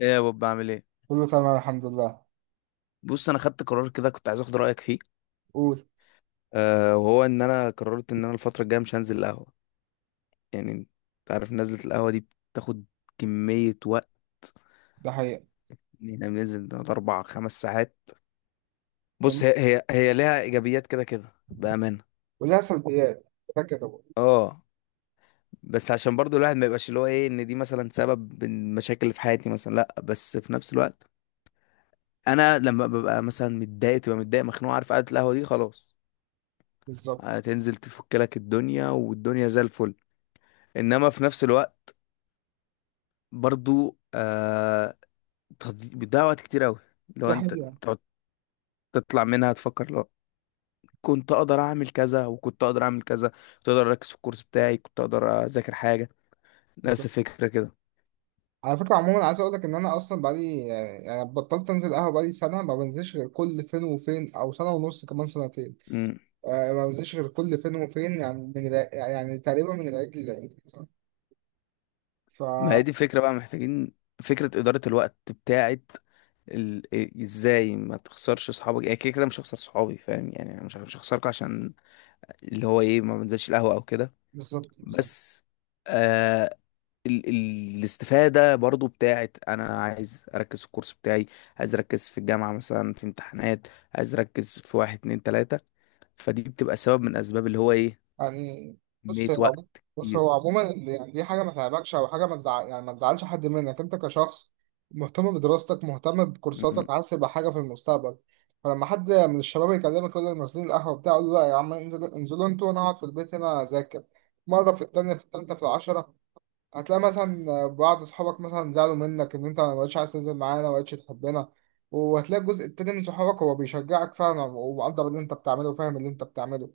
ايه يا بوب، بعمل ايه؟ كله تمام، الحمد لله. بص، انا خدت قرار كده. كنت عايز اخد رايك فيه. قول. أه، وهو ان انا قررت ان انا الفتره الجايه مش هنزل القهوه. يعني انت عارف، نزله القهوه دي بتاخد كميه وقت. ده حقيقة. ان احنا بننزل بنقعد اربع خمس ساعات. بص، كم. هي ليها ايجابيات كده كده بامانه. ولها سلبيات. ده كده. اه، بس عشان برضو الواحد ما يبقاش اللي هو ايه، ان دي مثلا سبب المشاكل اللي في حياتي مثلا، لا. بس في نفس الوقت انا لما ببقى مثلا متضايق، تبقى متضايق مخنوق، عارف، قعده القهوه دي خلاص، بالظبط. هتنزل تفك لك الدنيا والدنيا زي الفل. انما في نفس الوقت برضو بيضيع وقت كتير قوي لو ده انت حقيقة. تقعد تطلع منها تفكر، لو كنت اقدر اعمل كذا وكنت اقدر اعمل كذا، كنت اقدر اركز في الكورس بتاعي، كنت اقدر اذاكر حاجه. نفس بالظبط. الفكره كده. على فكرة، عموما عايز اقول لك ان انا اصلا بقالي، يعني بطلت انزل قهوة، بقالي سنة ما بنزلش غير كل فين وفين، او سنة ونص، كمان سنتين. مم. آه، ما بنزلش غير كل فين وفين، يعني من يعني تقريبا من العيد للعيد مثلا، ف ما هي دي الفكره بقى، محتاجين فكره اداره الوقت بتاعت ازاي ما تخسرش اصحابك. يعني كده كده مش هخسر صحابي، فاهم يعني، أنا مش هخسركم عشان اللي هو ايه ما بنزلش القهوه او كده. بالظبط، بالظبط. بس آه، ال ال الاستفادة برضو بتاعت، أنا عايز أركز في الكورس بتاعي. عايز أركز في الجامعة مثلا، في امتحانات. عايز أركز في واحد اتنين تلاتة. فدي بتبقى سبب من أسباب اللي هو إيه، يعني بص كمية هي وقت عمو- بص كتير. هو عموما يعني دي حاجة ما تعبكش أو حاجة ما تزعلش حد منك أنت كشخص مهتم بدراستك، مهتم م- بكورساتك، عايز تبقى حاجة في المستقبل. فلما حد من الشباب يكلمك يقول لك نازلين القهوة بتاع، قول له لا يا عم، انزل انزلوا انتوا وأنا أقعد في البيت هنا أذاكر. مرة، في التانية، في التالتة، في العشرة هتلاقي مثلا بعض أصحابك مثلا زعلوا منك إن أنت ما بقتش عايز تنزل معانا، ما بقتش تحبنا. وهتلاقي الجزء التاني من صحابك هو بيشجعك فعلا ومقدر اللي أنت بتعمله وفاهم اللي أنت بتعمله.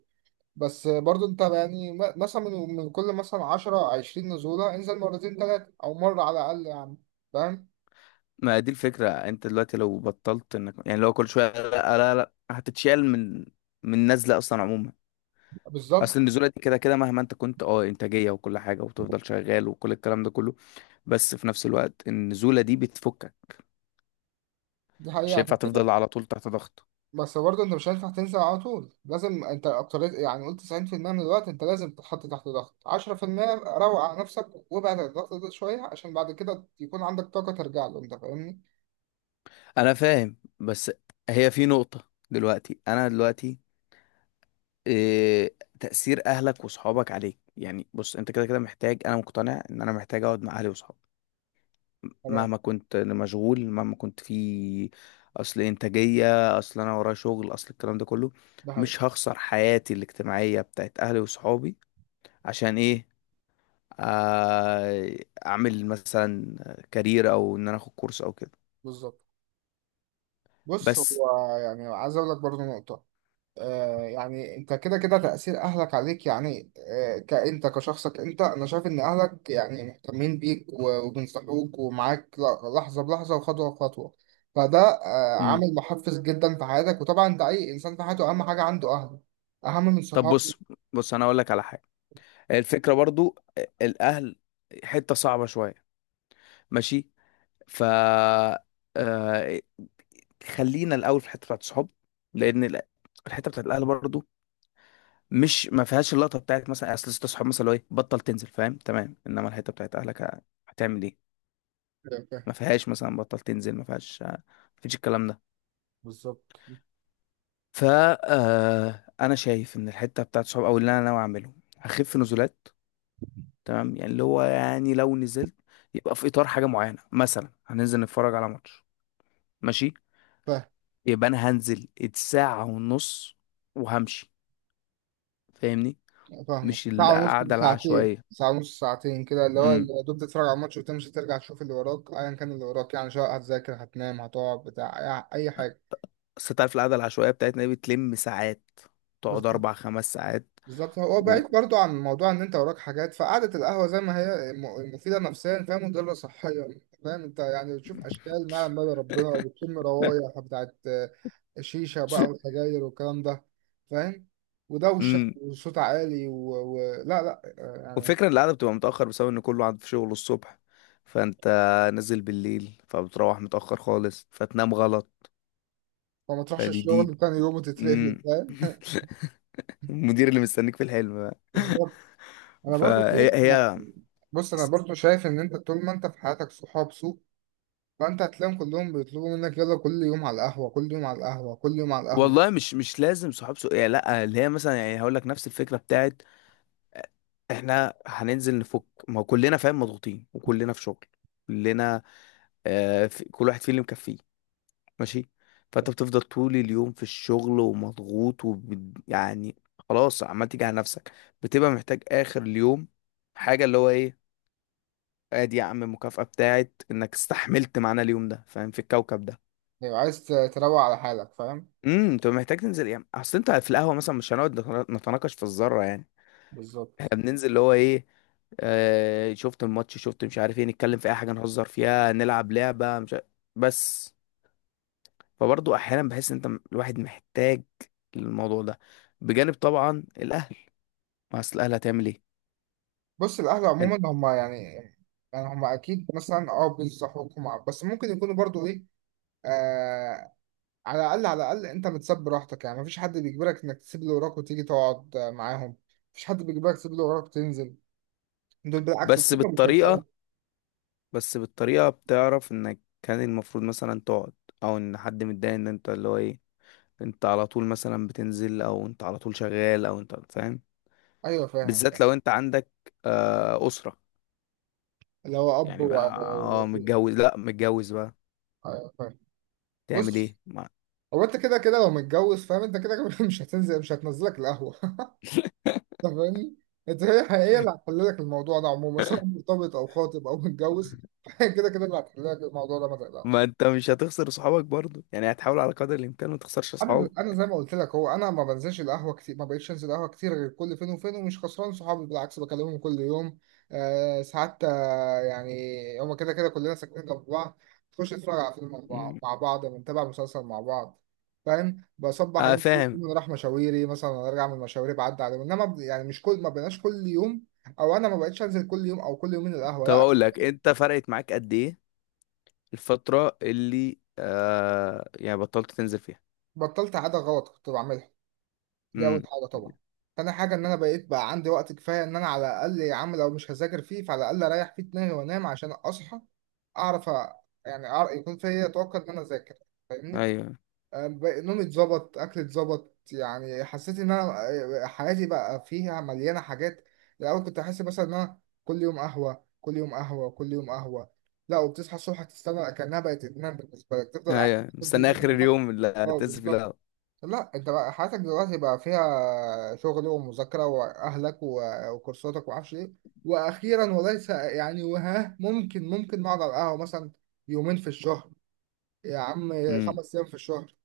بس برضو انت يعني مثلا من كل مثلا 10 20 نزولة انزل مرتين ثلاثة او مرة على الاقل يعني. فاهم؟ ما دي الفكرة، أنت دلوقتي لو بطلت إنك، يعني لو كل شوية، لا لا لا، هتتشال من نزلة أصلا عموما. أصل بالظبط. النزولة دي كده كده، مهما أنت كنت إنتاجية وكل حاجة وتفضل شغال وكل الكلام ده كله، بس في نفس الوقت النزولة دي بتفكك. دي مش حقيقة، عشان هينفع تفضل كده على طول تحت ضغط. بس برضو انت مش هينفع تنزل على طول. لازم انت اكتريت يعني قلت 90% من الوقت انت لازم تتحط تحت ضغط، 10% روق على نفسك وابعد عن الضغط ده شوية عشان بعد كده يكون عندك طاقة ترجع له. انت فاهمني؟ انا فاهم، بس هي في نقطة دلوقتي، انا دلوقتي إيه تأثير اهلك وصحابك عليك، يعني بص، انت كده كده محتاج. انا مقتنع ان انا محتاج اقعد مع اهلي وصحابي، تمام. مهما كنت مشغول، مهما كنت في اصل انتاجية، اصل انا ورايا شغل، اصل الكلام ده كله. ده حقيقة. مش هخسر حياتي الاجتماعية بتاعت اهلي وصحابي عشان ايه، آه، اعمل مثلا كارير، او ان انا اخد كورس او كده. بالظبط. بص بس. هو يعني عايز اقول لك برضو نقطة. آه، يعني انت كده كده تأثير اهلك عليك يعني، كأنت كشخصك، انا شايف ان اهلك يعني مهتمين بيك وبينصحوك ومعاك لحظة بلحظة وخطوة بخطوة. فده مم. عامل محفز جدا في حياتك، وطبعا ده اي انسان في حياته اهم حاجة عنده اهله، اهم من طب، صحابه. بص. انا اقول لك على حاجة. الفكرة برضو، الأهل حتة صعبة شوية، ماشي. ف، آه، خلينا الأول في الحتة بتاعت الصحاب، لأن الحتة بتاعت الأهل برضو، مش ما فيهاش اللقطة بتاعت مثلا، أصل ست صحاب مثلا لو إيه بطل تنزل، فاهم، تمام، إنما الحتة بتاعت أهلك هتعمل إيه. فاهم. ما فيهاش مثلا بطل تنزل، ما فيهاش ما فيش الكلام ده. بالظبط. ف أنا شايف إن الحتة بتاعت الصحاب، أو اللي أنا ناوي أعمله، هخف نزولات. تمام، يعني اللي هو يعني لو نزلت، يبقى في اطار حاجه معينه، مثلا هننزل نتفرج على ماتش، ماشي، فاهم. يبقى انا هنزل الساعه ونص وهمشي، فاهمني. فاهمك، مش ساعة ونص القعده ساعتين، العشوائيه. ساعة ونص ساعتين كده اللي هو امم. يا دوب تتفرج على الماتش وتمشي، ترجع تشوف اللي وراك، ايا كان اللي وراك يعني، سواء هتذاكر هتنام هتقعد بتاع. أي حاجة. بس انت عارف القعده العشوائيه بتاعتنا دي بتلم ساعات، بس تقعد اربع خمس ساعات. بالظبط، هو و... بعيد برضو عن موضوع ان انت وراك حاجات، فقعدة القهوة زي ما هي مفيدة نفسيا فهي مضرة صحيا. فاهم؟ انت يعني بتشوف اشكال ما لما ربنا، وبتشم روايح بتاعت شيشة بقى وسجاير والكلام ده. فاهم؟ ودوشة امم. وصوت عالي لا، لا، يعني وفكرة ان القعدة بتبقى متأخر بسبب ان كله قاعد في شغله الصبح، فانت نازل بالليل، فبتروح متأخر خالص فتنام غلط. فما تروحش فدي، الشغل تاني يوم وتترفد. امم. فاهم؟ المدير اللي مستنيك في الحلم بقى. بالظبط. انا برضو فهي شايف، هي ان انت طول ما انت في حياتك صحاب سوء، فانت هتلاقيهم كلهم بيطلبوا منك يلا كل يوم على القهوة، كل يوم على القهوة، كل يوم على القهوة. والله، مش لازم صحاب سوء يعني، لا، اللي هي مثلا يعني هقول لك نفس الفكره بتاعت، احنا هننزل نفك، ما هو كلنا فاهم مضغوطين، وكلنا في شغل، كلنا في كل واحد فينا اللي مكفيه، ماشي. فانت بتفضل طول اليوم في الشغل ومضغوط يعني، خلاص عمال تيجي على نفسك، بتبقى محتاج اخر اليوم حاجه اللي هو ايه، ادي يا عم المكافاه بتاعت انك استحملت معانا اليوم ده، فاهم، في الكوكب ده. لو عايز تروق على حالك فاهم. امم. انت محتاج تنزل، يعني اصل انت في القهوه مثلا مش هنقعد نتناقش في الذره يعني، احنا بالظبط. بننزل اللي هو ايه، آه، شفت الماتش شفت مش عارف ايه، نتكلم في اي حاجه، نهزر فيها، نلعب لعبه مش عارف. بس فبرضه احيانا بحس ان انت، الواحد محتاج الموضوع ده، بجانب طبعا الاهل. ما اصل الاهل هتعمل ايه، بص القهوة انت، عموما هما يعني هما أكيد مثلا بينصحوكم بس ممكن يكونوا برضو ايه. آه على الأقل، على الأقل أنت بتسب راحتك يعني، مفيش حد بيجبرك إنك تسيب اللي وراك وتيجي تقعد معاهم. مفيش حد بيجبرك تسيب اللي وراك وتنزل. دول بالعكس، بس دول بالطريقه بيشجعوك. بس بالطريقه بتعرف انك كان المفروض مثلا تقعد، او ان حد متضايق ان انت اللي هو ايه، انت على طول مثلا بتنزل، او انت على طول شغال، او انت فاهم. أيوه، فاهم، بالذات فاهم. لو انت عندك اسره، اللي هو أب يعني بقى اه متجوز، لا متجوز بقى، أيوه فاهم. تعمل بص ايه ما, هو انت كده كده لو متجوز، فاهم؟ انت كده كده مش هتنزلك القهوة. انت فاهمني؟ انت هي هي اللي هتحل لك الموضوع ده عموما، سواء مرتبط او خاطب او متجوز. هي كده كده اللي هتحل لك الموضوع ده، ما ما تقلقش. انت مش هتخسر صحابك برضو يعني، هتحاول على قدر الامكان ما تخسرش انا اصحابك. انا زي ما قلت لك، هو انا ما بنزلش القهوه كتير، ما بقتش انزل قهوه كتير غير كل فين وفين، ومش خسران صحابي، بالعكس بكلمهم كل يوم. آه ساعات، آه يعني هما كده كده كلنا ساكنين جنب بعض، تخش نتفرج على فيلم مع بعض، مم. بنتابع مسلسل مع بعض. فاهم؟ بصبح اه عليهم كل فاهم. يوم، نروح مشاويري مثلا، أنا ارجع من مشاويري بعدي عليهم. انما يعني مش كل ما بقناش كل يوم، او انا ما بقتش انزل كل يوم او كل يومين القهوه طب، لا. اقول لك انت فرقت معاك قد ايه الفتره اللي يعني بطلت تنزل فيها؟ بطلت عاده غلط كنت بعملها، دي اول امم. حاجه طبعا. تاني حاجه ان انا بقيت بقى عندي وقت كفايه، ان انا على الاقل يا عم لو مش هذاكر فيه فعلى الاقل اريح فيه دماغي وانام عشان اصحى، اعرف يعني أعرف يكون فيا طاقه ان انا اذاكر. فاهمني؟ ايوه، نومي اتظبط، اكلي اتظبط، يعني حسيت ان انا حياتي بقى فيها مليانه حاجات. الاول كنت احس مثلا ان انا كل يوم قهوه، كل يوم قهوه، كل يوم قهوه. لا، وبتصحى الصبح تستنى كانها بقت ادمان بالنسبه لك، تفضل قاعد، ايوه، تفضل دي- مستني اخر اليوم اللي اه هتنزل فيه بالظبط. القهوة. لا انت بقى حياتك دلوقتي بقى فيها شغل ومذاكرة واهلك وكورساتك ومعرفش ايه. واخيرا وليس يعني وها، ممكن نقعد على القهوة مثلا يومين في الشهر يا عم، امم. خمس ايام في الشهر،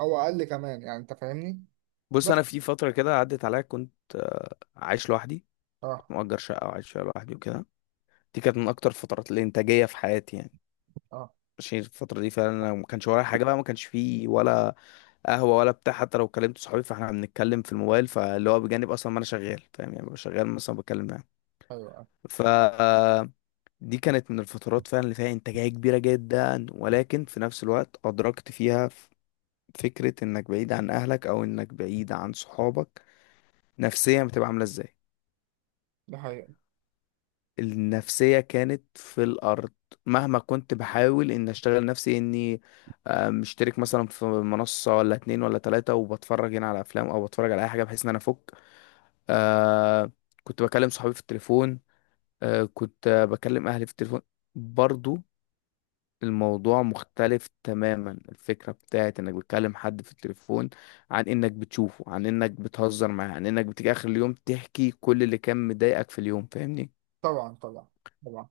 او اقل كمان يعني، انت فاهمني؟ بص، بس. انا في فتره كده عدت عليا، كنت عايش لوحدي. اه، كنت مأجر شقه وعايش فيها لوحدي وكده. دي كانت من اكتر الفترات الانتاجيه في حياتي يعني. اه، ماشي، الفتره دي فعلا أنا ما كانش ورايا حاجه بقى، ما كانش فيه ولا قهوه ولا بتاع. حتى لو كلمت صحابي فاحنا بنتكلم في الموبايل، فاللي هو بجانب اصلا ما انا شغال، فاهم يعني، ببقى شغال مثلا بتكلم معاهم. ايوه، اه. ف دي كانت من الفترات فعلا اللي فيها انتاجيه كبيره جدا، ولكن في نفس الوقت ادركت فيها فكره انك بعيد عن اهلك، او انك بعيد عن صحابك، نفسيا بتبقى عامله ازاي. ده حقيقي. النفسية كانت في الأرض، مهما كنت بحاول إن أشتغل نفسي إني مشترك مثلا في منصة ولا اتنين ولا تلاتة، وبتفرج هنا على أفلام أو بتفرج على أي حاجة بحيث إن أنا أفك. آه كنت بكلم صحابي في التليفون. كنت بكلم أهلي في التليفون برضو. الموضوع مختلف تماما، الفكرة بتاعت إنك بتكلم حد في التليفون عن إنك بتشوفه، عن إنك بتهزر معاه، عن إنك بتيجي آخر اليوم تحكي كل اللي كان مضايقك في اليوم، فاهمني. طبعا، طبعا، طبعا.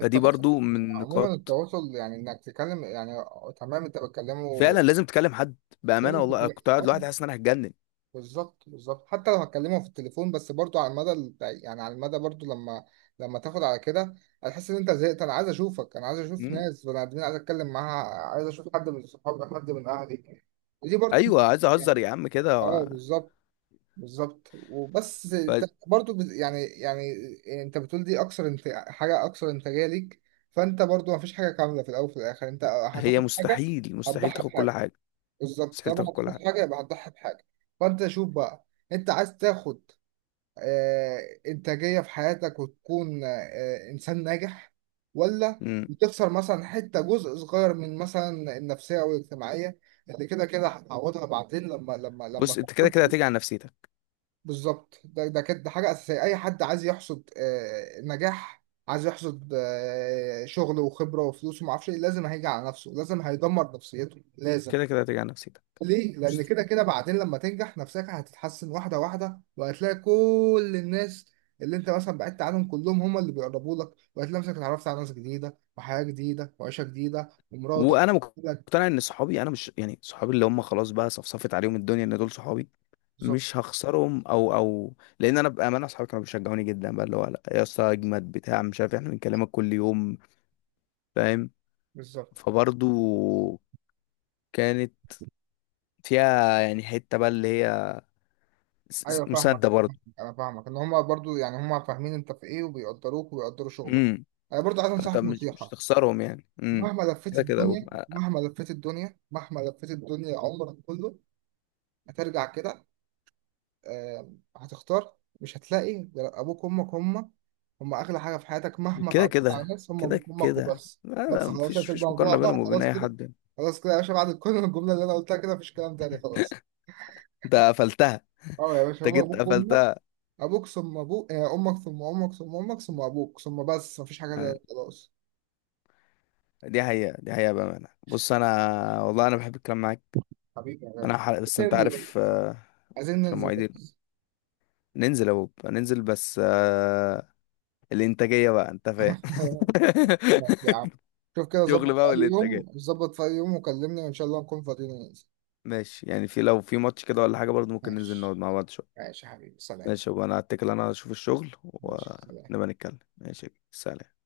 فدي التواصل برضو يعني من عموما، نقاط، التواصل يعني انك تتكلم يعني. تمام، انت بتكلمه. فعلا لازم تكلم حد. بامانه والله أنا كنت قاعد لوحدي اه. حاسس ان انا هتجنن. بالظبط، بالظبط. حتى لو هتكلمه في التليفون، بس برضو على المدى يعني على المدى برضو لما تاخد على كده هتحس ان انت زهقت، انا عايز اشوفك، انا عايز اشوف مم. ناس بني ادمين عايز اتكلم معاها، عايز اشوف حد من صحابي، حد من اهلي. ودي برضو ايوه، عايز اهزر يعني، يا عم كده. اه بالظبط، بالظبط. وبس انت برضو يعني انت بتقول دي اكثر، حاجه اكثر انتاجيه ليك. فانت برضو ما فيش حاجه كامله، في الاول وفي الاخر انت فهي، هتاخد حاجه مستحيل مستحيل هتضحي تاخد كل بحاجه. حاجه. بالظبط، مستحيل طالما تاخد كل هتاخد حاجه. حاجه يبقى هتضحي بحاجه. فانت شوف بقى، انت عايز تاخد آه، انتاجيه في حياتك وتكون آه، انسان ناجح، ولا مم. بتخسر مثلا حته، جزء صغير من مثلا النفسيه او الاجتماعيه اللي كده كده هتعوضها بعدين لما، لما بص، انت كده كده تحصد. هتيجي على نفسيتك. بالظبط، ده كده، ده حاجه اساسيه. اي حد عايز يحصد نجاح، عايز يحصد شغل وخبره وفلوس وما اعرفش ايه، لازم هيجي على نفسه، لازم هيدمر نفسيته، لازم. كده كده هتيجي على نفسيتك. ليه؟ لأن بص. كده كده بعدين لما تنجح نفسك هتتحسن واحدة واحدة، وهتلاقي كل الناس اللي أنت مثلا بعدت عنهم كلهم هم اللي بيقربوا لك، وهتلاقي نفسك اتعرفت على ناس جديدة وحياة جديدة وعيشة جديدة ومراتك وانا لك. مقتنع ان صحابي، انا مش يعني صحابي اللي هم خلاص بقى صفصفت عليهم الدنيا ان دول صحابي، بالظبط، مش هخسرهم، او لان انا بامانه اصحابي كانوا بيشجعوني جدا بقى، اللي هو لا يا اسطى اجمد بتاع مش عارف إيه، احنا بنكلمك كل يوم، فاهم. بالظبط. فبرضو كانت فيها يعني حتة بقى اللي هي أيوه، فاهمك. مسدة برضه. أنا فاهمك إن هم برضو يعني هم فاهمين أنت في إيه وبيقدروك وبيقدروا شغلك. امم. أنا برضو عايز فانت أنصحك مش نصيحة، هتخسرهم يعني. امم. مهما لفيت كده كده. الدنيا، مهما لفيت الدنيا، مهما لفيت الدنيا عمرك كله هترجع كده، آه، هتختار. مش هتلاقي غير ابوك وامك، هم هم اغلى حاجه في حياتك، مهما كده اتعرفت على كده ناس، هم كده ابوك وامك كده، وبس. لا لا، بس خلاص مفيش في مفيش الموضوع مقارنة بقى، بينهم وبين خلاص أي كده، حد يعني. خلاص كده يا باشا، بعد كل الجمله اللي انا قلتها كده مفيش كلام تاني خلاص. أنت قفلتها. اه يا باشا، أنت هو جيت ابوك وامك، قفلتها. ابوك ثم ابوك، امك ثم امك ثم امك ثم ابوك ثم بس، مفيش حاجه آه، تاني خلاص. دي حقيقة، دي حقيقة بأمانة. بص أنا، والله أنا بحب الكلام معاك. حبيبي يا أنا غالي. حلق بس أنت ننزل عارف، بس عايزين عشان ننزل مواعيدي. بس. ننزل يا بوب، ننزل بس، الإنتاجية بقى، أنت فاهم. ماشي يا عم. شوف كده، شغل ظبط في بقى اي يوم، والإنتاجية. ظبط في اي يوم وكلمني، وان شاء الله نكون فاضيين وننزل. ماشي، يعني لو في ماتش كده ولا حاجة برضه، ممكن ننزل نقعد ماشي مع بعض شوية. ماشي يا حبيبي، سلام. ماشي، وانا هتكل، انا اشوف الشغل ماشي، سلام. ونبقى نتكلم. ماشي، سلام.